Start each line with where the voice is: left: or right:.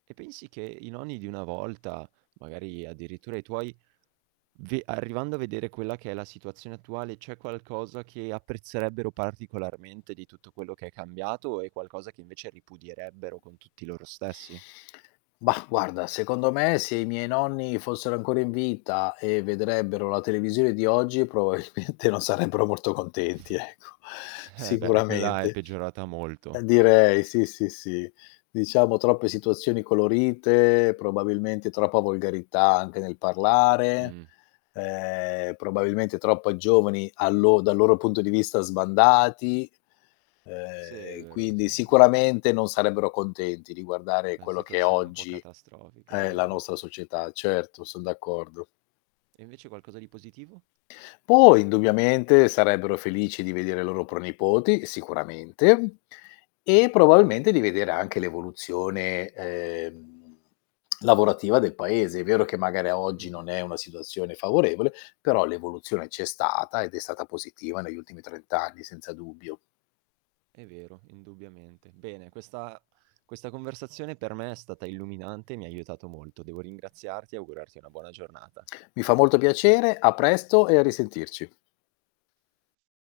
right: E pensi che i nonni di una volta, magari addirittura i tuoi, v arrivando a vedere quella che è la situazione attuale, c'è qualcosa che apprezzerebbero particolarmente di tutto quello che è cambiato o è qualcosa che invece ripudierebbero con tutti loro stessi?
left: Mah, guarda, secondo me se i miei nonni fossero ancora in vita e vedrebbero la televisione di oggi probabilmente non sarebbero molto contenti ecco,
right: Eh beh quella è
left: sicuramente.
right: peggiorata
left: Eh
right: molto.
left: direi sì, sì, sì, diciamo troppe situazioni colorite, probabilmente troppa volgarità anche nel parlare,
right: Mh.
left: ehm, probabilmente troppo giovani a lo dal loro punto di vista sbandati,
right: Sì è
left: ehm,
right: vero sì.
left: quindi sicuramente non sarebbero contenti di guardare
right: Una
left: quello che
right: situazione un po'
left: oggi
right: catastrofica, è
left: è la
right: vero.
left: nostra società. Certo son d'accordo.
right: E invece qualcosa di positivo?
left: Poi indubbiamente sarebbero felici di vedere i loro pronipoti sicuramente e probabilmente di vedere anche l'evoluzione, ehm, lavorativa del paese. È vero che magari a oggi
right: Mh-mh.
left: non è una situazione favorevole, però l'evoluzione c'è stata ed è stata positiva negli ultimi 30 anni senza dubbio.
right: È vero, indubbiamente. Bene, questa questa conversazione per me è stata illuminante, mi ha aiutato molto. Devo ringraziarti e augurarti una buona giornata.
left: Mi fa molto piacere, a presto e a risentirci.